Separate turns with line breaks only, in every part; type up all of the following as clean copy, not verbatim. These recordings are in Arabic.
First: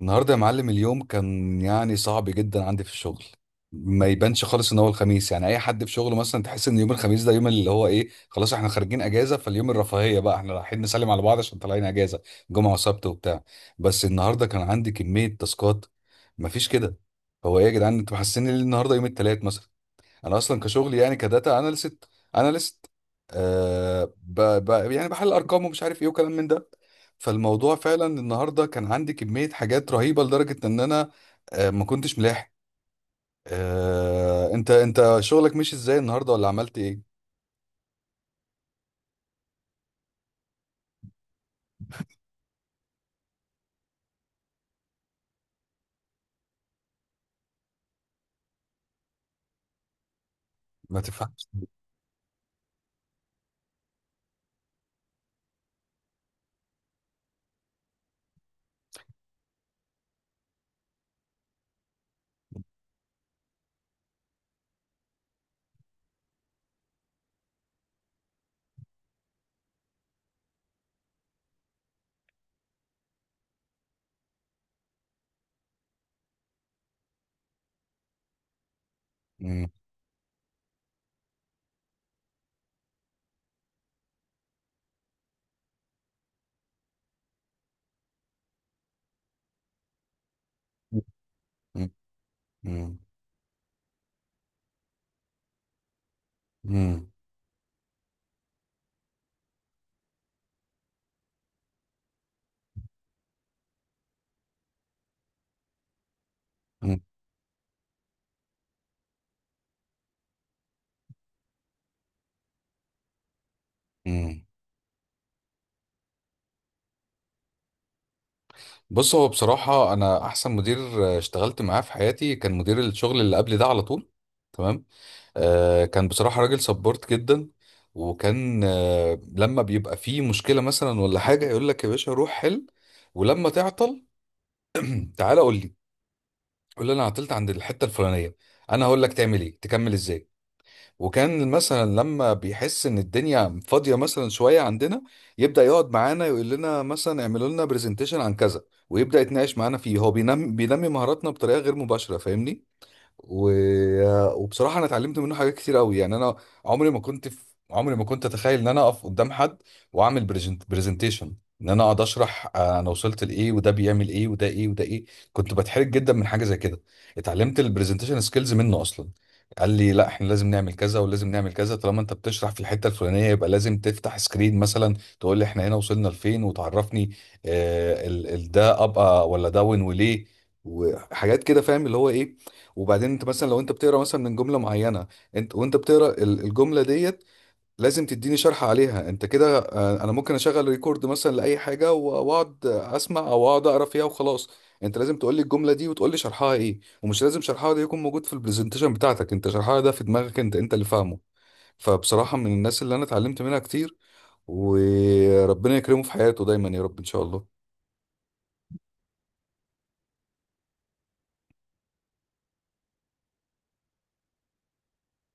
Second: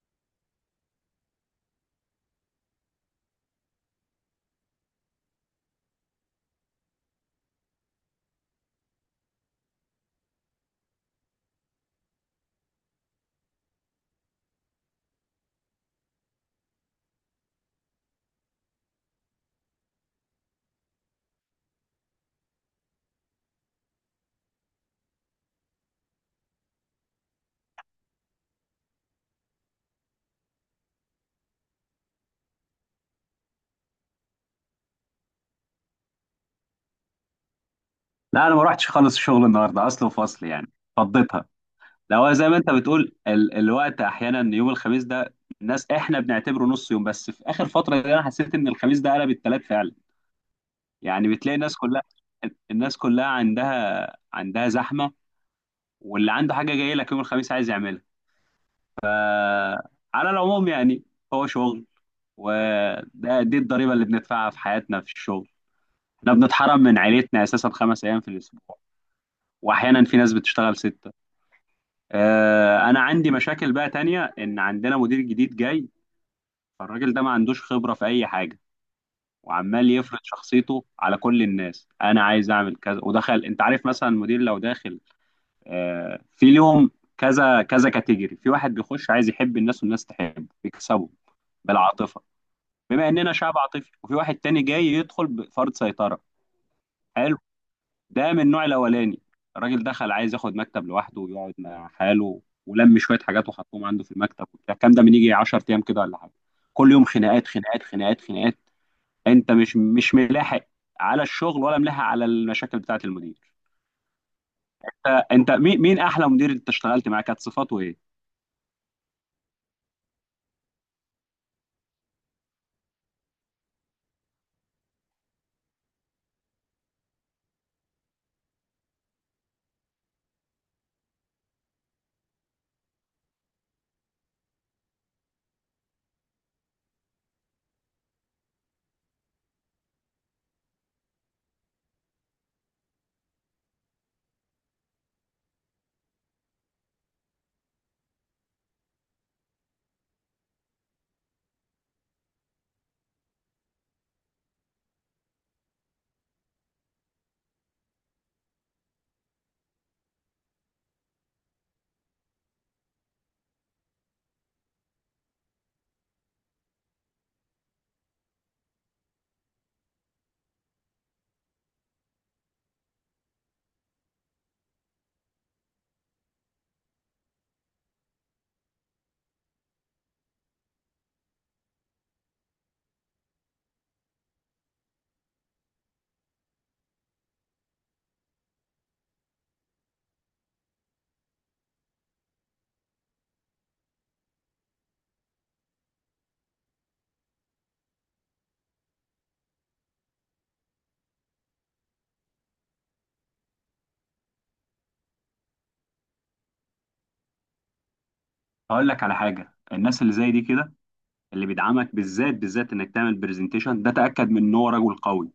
النهارده يا معلم، اليوم كان يعني صعب جدا عندي في الشغل. ما يبانش خالص ان هو الخميس، يعني اي حد في شغله مثلا تحس ان يوم الخميس ده يوم اللي هو ايه، خلاص احنا خارجين اجازه، فاليوم الرفاهيه بقى، احنا رايحين نسلم على بعض عشان طالعين اجازه، جمعه وسبت وبتاع. بس النهارده كان عندي كميه تاسكات، مفيش كده. هو ايه يا جدعان، انتوا محسسين ليه النهارده يوم الثلاث مثلا؟ انا اصلا كشغلي يعني كداتا اناليست، اناليست. يعني بحل ارقام ومش عارف ايه وكلام من ده. فالموضوع فعلا النهارده كان عندي كميه حاجات رهيبه لدرجه ان انا ما كنتش ملاحق. انت شغلك مشي ازاي النهارده ولا عملت ايه؟
لا، انا ما رحتش خالص الشغل النهارده. اصل وفصل يعني فضيتها. لا هو زي ما انت بتقول الوقت احيانا يوم الخميس ده الناس احنا بنعتبره نص يوم، بس في اخر فتره دي انا حسيت ان الخميس ده قلب التلات فعلا.
ما
يعني
تفهمش.
بتلاقي الناس كلها. الناس كلها عندها زحمه، واللي عنده حاجه جايه لك يوم الخميس عايز يعملها. على العموم يعني هو شغل، وده دي الضريبه اللي بندفعها في حياتنا في الشغل. احنا بنتحرم من عيلتنا اساسا خمس ايام في الاسبوع، واحيانا في ناس بتشتغل ست. انا عندي مشاكل بقى تانية، ان عندنا مدير جديد جاي. فالراجل ده ما عندوش خبرة في اي حاجة،
مم.
وعمال يفرض شخصيته على كل الناس. انا عايز اعمل كذا ودخل. انت عارف مثلا المدير لو داخل في اليوم، كذا كذا كاتيجوري. في واحد بيخش عايز يحب الناس والناس تحبه، يكسبه
مم.
بالعاطفة
مم.
بما اننا شعب عاطفي. وفي واحد تاني جاي يدخل بفرض سيطرة.
مم.
حلو. ده من النوع الاولاني. الراجل دخل عايز ياخد مكتب لوحده ويقعد مع حاله، ولم شويه حاجات وحطهم عنده في المكتب وبتاع الكلام ده من يجي 10 ايام كده ولا حاجه. كل يوم خناقات، خناقات، خناقات، خناقات. انت مش ملاحق على الشغل ولا ملاحق على المشاكل بتاعه المدير.
مم.
انت مين احلى مدير انت اشتغلت معاه؟ كانت صفاته ايه؟
بص، هو بصراحة أنا أحسن مدير اشتغلت معاه في حياتي كان مدير الشغل اللي قبل ده، على طول. تمام. كان بصراحة راجل سبورت جدا. وكان لما بيبقى فيه مشكلة مثلا ولا حاجة يقول لك يا باشا روح حل، ولما تعطل تعالى قول لي، قول لي أنا عطلت عند الحتة الفلانية، أنا هقول لك تعمل إيه، تكمل إزاي. وكان مثلا لما بيحس ان الدنيا فاضيه مثلا شويه عندنا، يبدا يقعد معانا يقول لنا مثلا اعملوا لنا برزنتيشن عن كذا، ويبدا يتناقش معانا فيه. هو بينمي مهاراتنا بطريقه غير مباشره، فاهمني؟ و... وبصراحه انا اتعلمت منه حاجات كتير قوي. يعني انا عمري ما كنت في... عمري ما كنت اتخيل ان انا اقف قدام حد واعمل برزنتيشن، ان انا اقعد اشرح انا وصلت لايه وده بيعمل ايه وده ايه وده ايه. كنت بتحرج جدا من حاجه زي كده. اتعلمت البرزنتيشن سكيلز منه اصلا. قال لي لا احنا لازم نعمل كذا ولازم نعمل كذا، طالما انت بتشرح في الحته الفلانيه يبقى لازم تفتح سكرين مثلا، تقول لي احنا هنا وصلنا لفين وتعرفني ده ابقى ولا داون وليه، وحاجات كده، فاهم اللي هو ايه. وبعدين انت مثلا لو انت بتقرا مثلا من جمله معينه، انت وانت بتقرا الجمله ديت، لازم تديني شرح عليها انت كده. انا ممكن اشغل ريكورد مثلا لاي حاجه واقعد اسمع او اقعد اقرا فيها وخلاص، انت لازم تقول لي الجمله دي وتقول لي شرحها ايه، ومش لازم شرحها ده يكون موجود في البرزنتيشن بتاعتك، انت شرحها ده في دماغك انت، انت اللي فاهمه. فبصراحه من الناس اللي انا اتعلمت منها كتير، وربنا يكرمه في حياته دايما يا رب ان شاء الله.
هقول لك على حاجه. الناس اللي زي دي كده، اللي بيدعمك بالذات انك تعمل برزنتيشن، ده تاكد من ان هو رجل قوي.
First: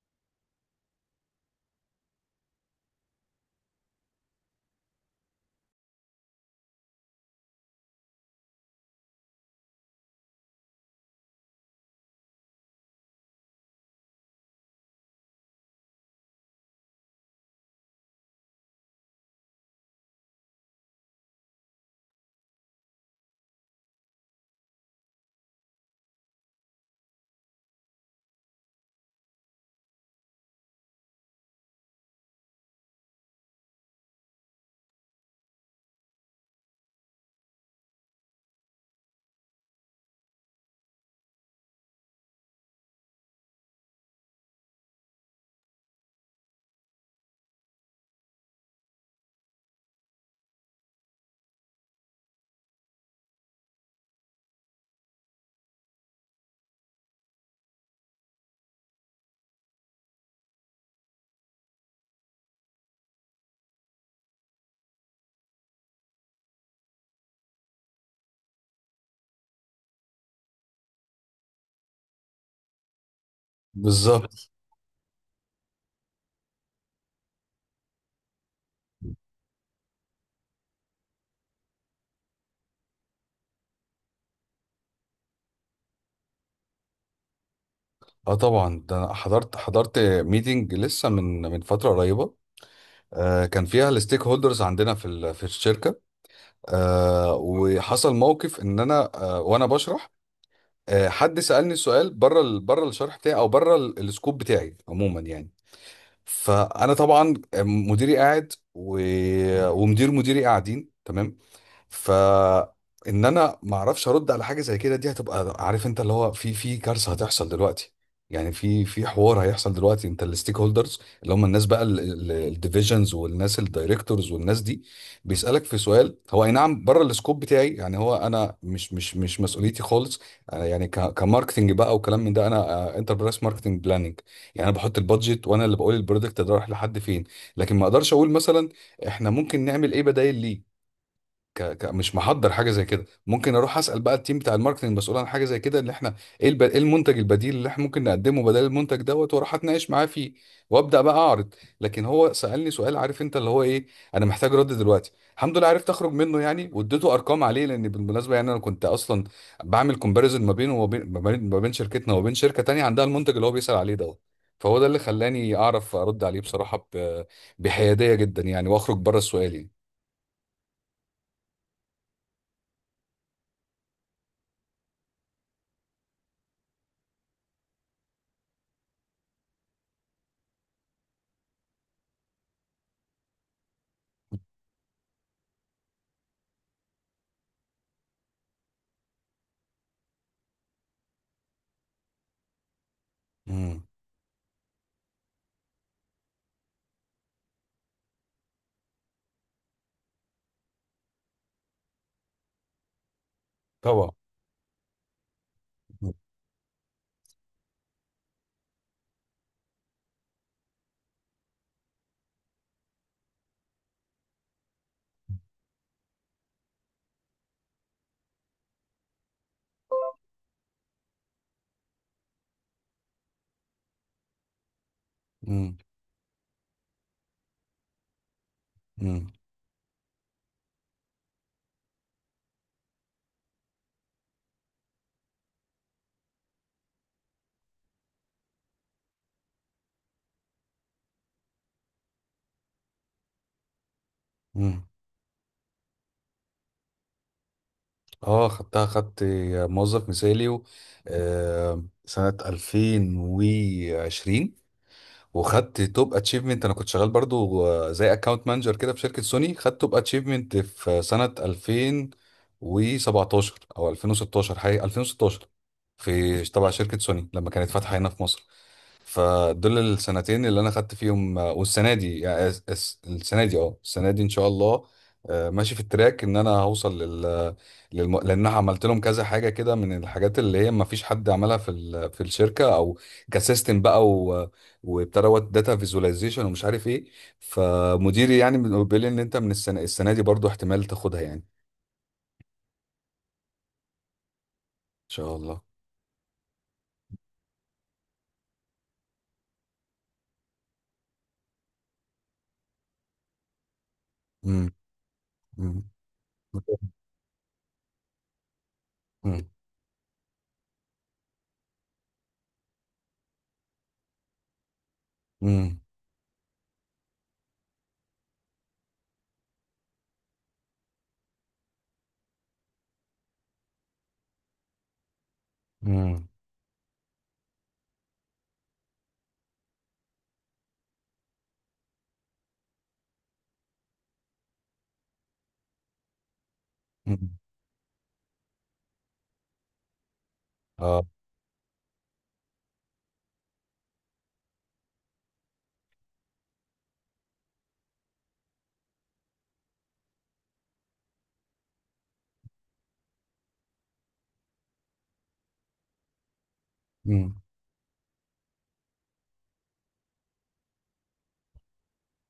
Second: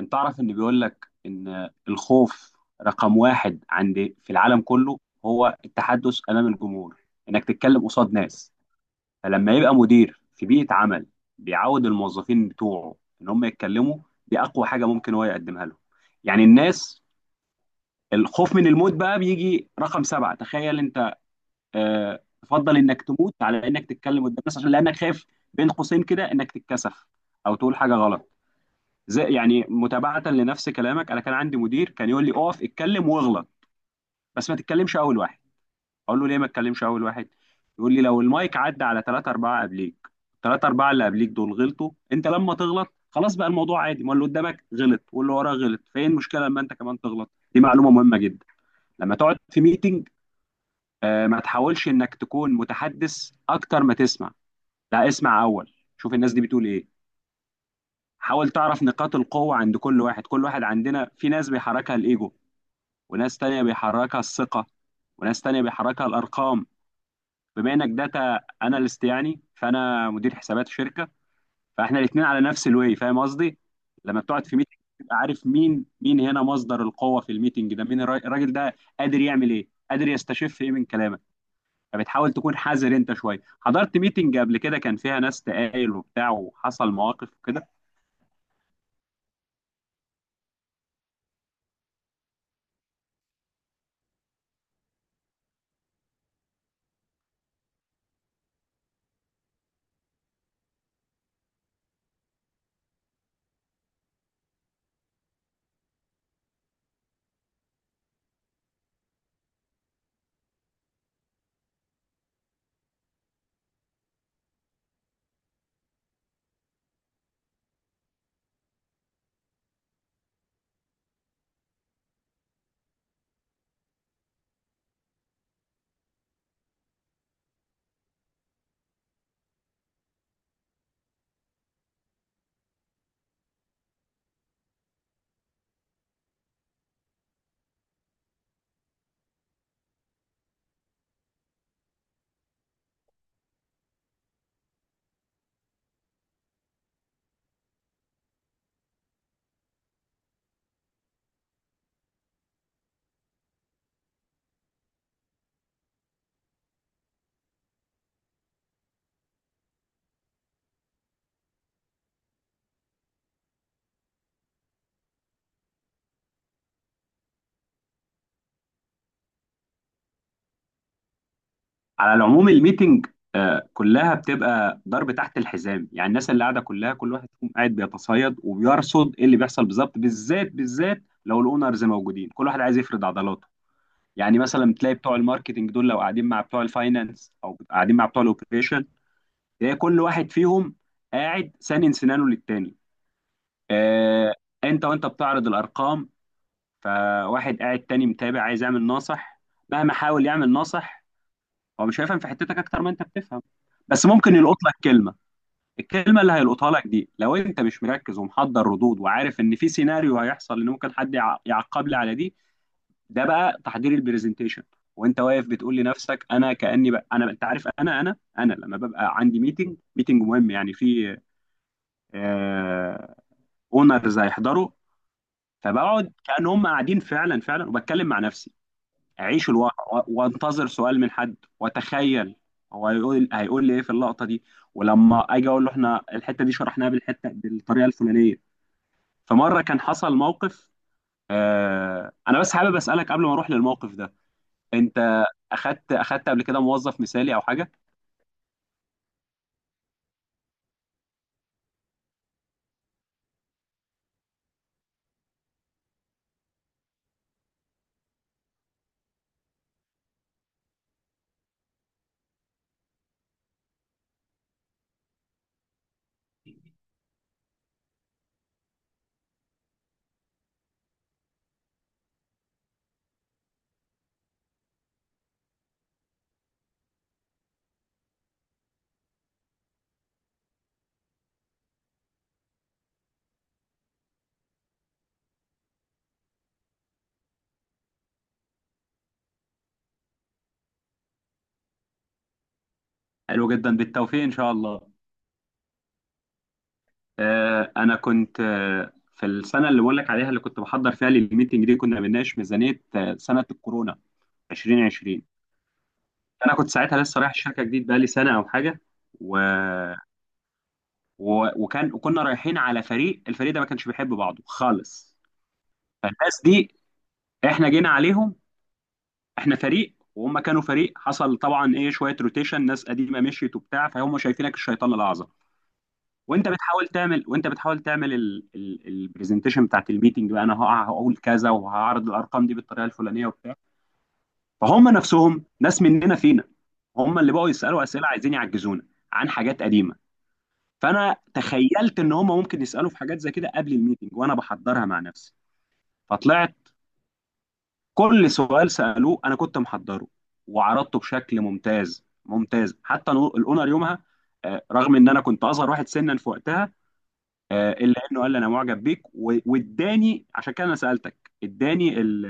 انت تعرف ان بيقول لك ان الخوف رقم واحد عند في العالم كله هو التحدث امام الجمهور، انك تتكلم قصاد ناس. فلما يبقى مدير في بيئة عمل بيعود الموظفين بتوعه ان هم يتكلموا، دي اقوى حاجة ممكن هو يقدمها لهم. يعني الناس الخوف من الموت بقى بيجي رقم سبعة، تخيل انت. اه، تفضل انك تموت على انك تتكلم قدام الناس عشان لانك خايف، بين قوسين كده انك تتكسف او تقول حاجة غلط. زي يعني متابعة لنفس كلامك، أنا كان عندي مدير كان يقول لي أقف اتكلم واغلط، بس ما تتكلمش أول واحد. أقول له ليه ما تتكلمش أول واحد؟ يقول لي لو المايك عدى على ثلاثة أربعة قبليك، ثلاثة أربعة اللي قبليك دول غلطوا، أنت لما تغلط خلاص بقى الموضوع عادي. ما اللي قدامك غلط واللي وراه غلط، فين المشكلة لما أنت كمان تغلط؟ دي معلومة مهمة جدا. لما تقعد في ميتنج، ما تحاولش إنك تكون متحدث أكتر ما تسمع. لا، اسمع أول، شوف الناس دي بتقول إيه. حاول تعرف نقاط القوة عند كل واحد. كل واحد عندنا، في ناس بيحركها الإيجو، وناس تانية بيحركها الثقة، وناس تانية بيحركها الأرقام. بما إنك داتا أناليست يعني، فأنا مدير حسابات شركة، فإحنا الاتنين على نفس الوي. فاهم قصدي؟ لما بتقعد
بالظبط.
في ميتنج تبقى عارف مين مين هنا مصدر القوة في الميتنج ده. مين الراجل ده قادر يعمل إيه؟ قادر يستشف إيه من كلامك؟ فبتحاول تكون حذر. أنت شوية حضرت ميتنج قبل كده كان فيها ناس تقايل وبتاع وحصل مواقف كده؟
اه طبعا، ده انا حضرت ميتنج لسه من فتره قريبه. كان فيها الستيك هولدرز عندنا في في الشركه. وحصل موقف ان انا، وانا بشرح، حد سالني سؤال بره بره الشرح بتاعي او بره السكوب بتاعي عموما يعني. فانا طبعا، مديري قاعد ومدير مديري قاعدين تمام، فان انا ما اعرفش ارد على حاجه زي كده، دي هتبقى عارف انت اللي هو، في كارثه هتحصل دلوقتي. يعني في حوار هيحصل دلوقتي. انت الستيك هولدرز اللي هم الناس بقى، الديفيجنز والناس الدايركتورز والناس دي، بيسالك في سؤال هو اي نعم بره السكوب بتاعي، يعني هو انا مش مسؤوليتي خالص. أنا يعني كماركتنج بقى وكلام من ده، انا انتربرايز ماركتنج بلاننج، يعني انا بحط البادجت وانا اللي بقول البرودكت ده رايح لحد فين. لكن ما اقدرش اقول مثلا احنا ممكن نعمل ايه، بدايل ليه، مش محضر حاجه زي كده. ممكن اروح اسال بقى التيم بتاع الماركتنج المسؤول عن حاجه زي كده، اللي احنا ايه المنتج البديل اللي احنا ممكن نقدمه بدل المنتج دوت، واروح اتناقش معاه فيه، وابدا بقى اعرض. لكن هو سالني سؤال، عارف انت اللي هو ايه، انا محتاج رد دلوقتي. الحمد لله عرفت اخرج منه يعني، واديته ارقام عليه، لان بالمناسبه يعني انا كنت اصلا بعمل كومباريزون ما بينه وما بين ما بين ما بين شركتنا وما بين شركه تانية عندها المنتج اللي هو بيسال عليه دوت. فهو ده اللي خلاني اعرف ارد عليه بصراحه، بحياديه جدا يعني، واخرج بره السؤال يعني.
على العموم الميتنج كلها بتبقى ضرب تحت الحزام. يعني الناس اللي قاعده كلها، كل واحد فيهم قاعد بيتصيد وبيرصد ايه اللي بيحصل بالظبط، بالذات لو الاونرز موجودين كل واحد عايز يفرض عضلاته. يعني مثلا تلاقي بتوع الماركتنج دول لو قاعدين مع بتوع الفاينانس او قاعدين مع بتوع الاوبريشن، تلاقي كل واحد فيهم قاعد سانن سنانه للتاني.
امم.
آه، انت وانت بتعرض الارقام، فواحد قاعد تاني متابع عايز يعمل ناصح. مهما حاول يعمل ناصح، هو مش هيفهم في حتتك اكتر ما انت بتفهم، بس
طبعا.
ممكن يلقط لك كلمه. الكلمه اللي هيلقطها لك دي، لو انت مش مركز ومحضر ردود وعارف ان في سيناريو هيحصل ان ممكن حد يعقب لي على دي، ده بقى تحضير البرزنتيشن. وانت واقف بتقول لنفسك انا كاني بقى انا، انت عارف، انا انا لما ببقى عندي ميتنج مهم يعني في اونرز هيحضروا،
امم.
فبقعد كأن هم قاعدين فعلا، وبتكلم مع نفسي.
امم.
اعيش الواقع وانتظر سؤال من حد واتخيل هو هيقول لي ايه في اللقطه دي، ولما اجي اقول له احنا الحته دي شرحناها بالحته بالطريقه الفلانيه. فمره كان حصل موقف. آه، انا بس حابب اسالك قبل ما اروح للموقف ده،
امم.
انت اخدت قبل كده موظف مثالي او حاجه؟
اه خدتها، خدت موظف مثالي سنة 2020، وخدت توب اتشيفمنت. انا كنت شغال برضو زي اكاونت مانجر كده في شركة سوني، خدت توب اتشيفمنت في سنة 2017 او 2016، حقيقة 2016، في تبع شركة سوني لما كانت فاتحة هنا في مصر. فدول السنتين اللي انا خدت فيهم والسنه دي يعني السنه دي اه السنه دي ان شاء الله ماشي في التراك ان انا هوصل لل, لان أنا عملت لهم كذا حاجه كده من الحاجات اللي هي ما فيش حد عملها في في الشركه او كسيستم بقى وابتدى داتا فيزواليزيشن ومش عارف ايه. فمديري يعني بيقول لي ان انت من السنه دي برضو احتمال تاخدها، يعني ان
حلو جدا، بالتوفيق ان شاء الله.
شاء الله.
آه، انا كنت، آه، في السنه اللي بقول لك عليها اللي كنت بحضر فيها للميتنج دي، كنا بنناقش ميزانيه سنه الكورونا
امم.
2020.
امم.
انا كنت ساعتها لسه رايح الشركه جديد، بقالي سنه او حاجه. و...
امم.
وكنا رايحين على فريق. الفريق ده ما كانش بيحب بعضه خالص.
امم.
فالناس دي احنا جينا عليهم، احنا فريق وهم كانوا فريق. حصل طبعا ايه شويه روتيشن، ناس قديمه مشيت وبتاع، فهم شايفينك الشيطان الاعظم.
امم.
وانت بتحاول تعمل البرزنتيشن بتاعت الميتنج بقى، انا هقول كذا وهعرض الارقام دي بالطريقه الفلانيه وبتاع. فهم نفسهم ناس مننا فينا، هم اللي
امم،
بقوا يسالوا اسئله عايزين يعجزونا عن حاجات قديمه.
اه.
فانا تخيلت ان هم ممكن يسالوا في حاجات زي كده قبل الميتنج، وانا بحضرها مع نفسي. فطلعت كل سؤال سالوه انا كنت محضره، وعرضته بشكل ممتاز ممتاز. حتى الاونر يومها، آه، رغم ان انا كنت اصغر واحد سنا في وقتها،
امم.
الا انه قال لي انا معجب بيك، واداني، عشان كده انا سالتك، اداني ال-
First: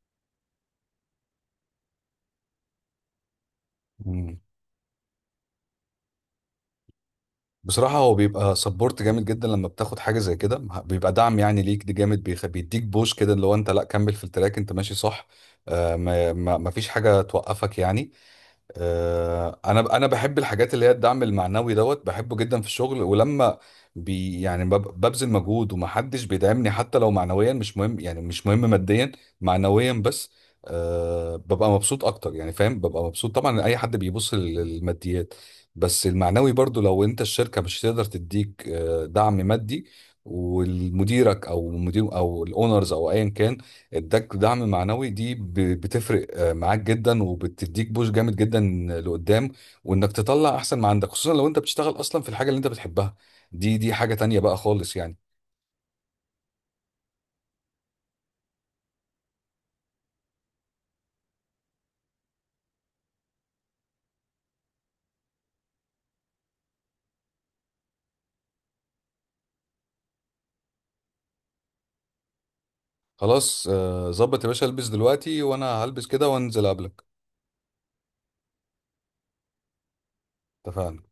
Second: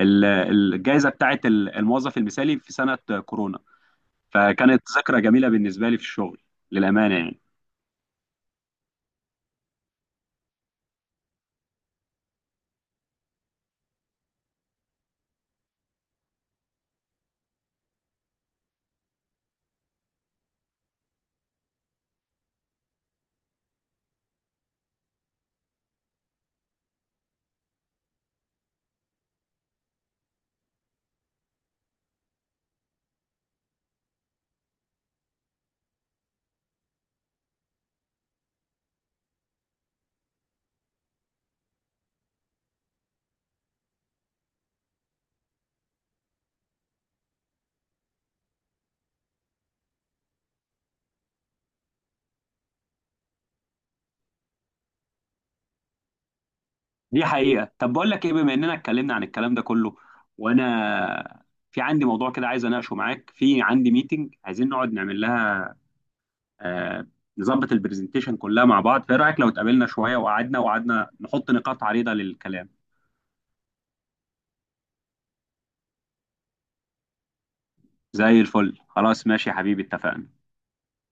ال- الجائزه بتاعت الموظف المثالي في سنه كورونا.
امم.
فكانت ذكرى جميله بالنسبه لي في الشغل، للامانه يعني.
بصراحة هو بيبقى سبورت جامد جدا لما بتاخد حاجة زي كده، بيبقى دعم يعني ليك، دي جامد، بيديك بوش كده اللي هو انت لا كمل في التراك انت ماشي صح. ما فيش حاجة توقفك يعني. انا بحب الحاجات اللي هي الدعم المعنوي دوت، بحبه جدا في الشغل. ولما ببذل مجهود ومحدش بيدعمني، حتى لو معنويا، مش مهم يعني مش مهم ماديا، معنويا بس. أه ببقى مبسوط اكتر يعني، فاهم، ببقى مبسوط طبعا. اي حد بيبص للماديات، بس المعنوي برضو، لو انت الشركة مش تقدر تديك دعم مادي، والمديرك او مدير او الاونرز او ايا كان اداك دعم معنوي، دي بتفرق معاك جدا، وبتديك بوش جامد جدا لقدام، وانك تطلع احسن ما عندك، خصوصا لو انت بتشتغل اصلا في الحاجه اللي انت بتحبها، دي حاجه تانية بقى خالص يعني.
دي حقيقة. طب بقول لك ايه، بما اننا اتكلمنا عن الكلام ده كله، وانا في عندي موضوع كده عايز اناقشه معاك. في عندي ميتنج عايزين نقعد نعمل لها، آه، نظبط البرزنتيشن كلها مع بعض. فايه رأيك لو اتقابلنا شوية وقعدنا، نحط نقاط عريضة للكلام؟
خلاص ظبط يا باشا، البس دلوقتي وانا هلبس كده وانزل قبلك.
زي الفل، خلاص ماشي يا حبيبي، اتفقنا.
اتفقنا.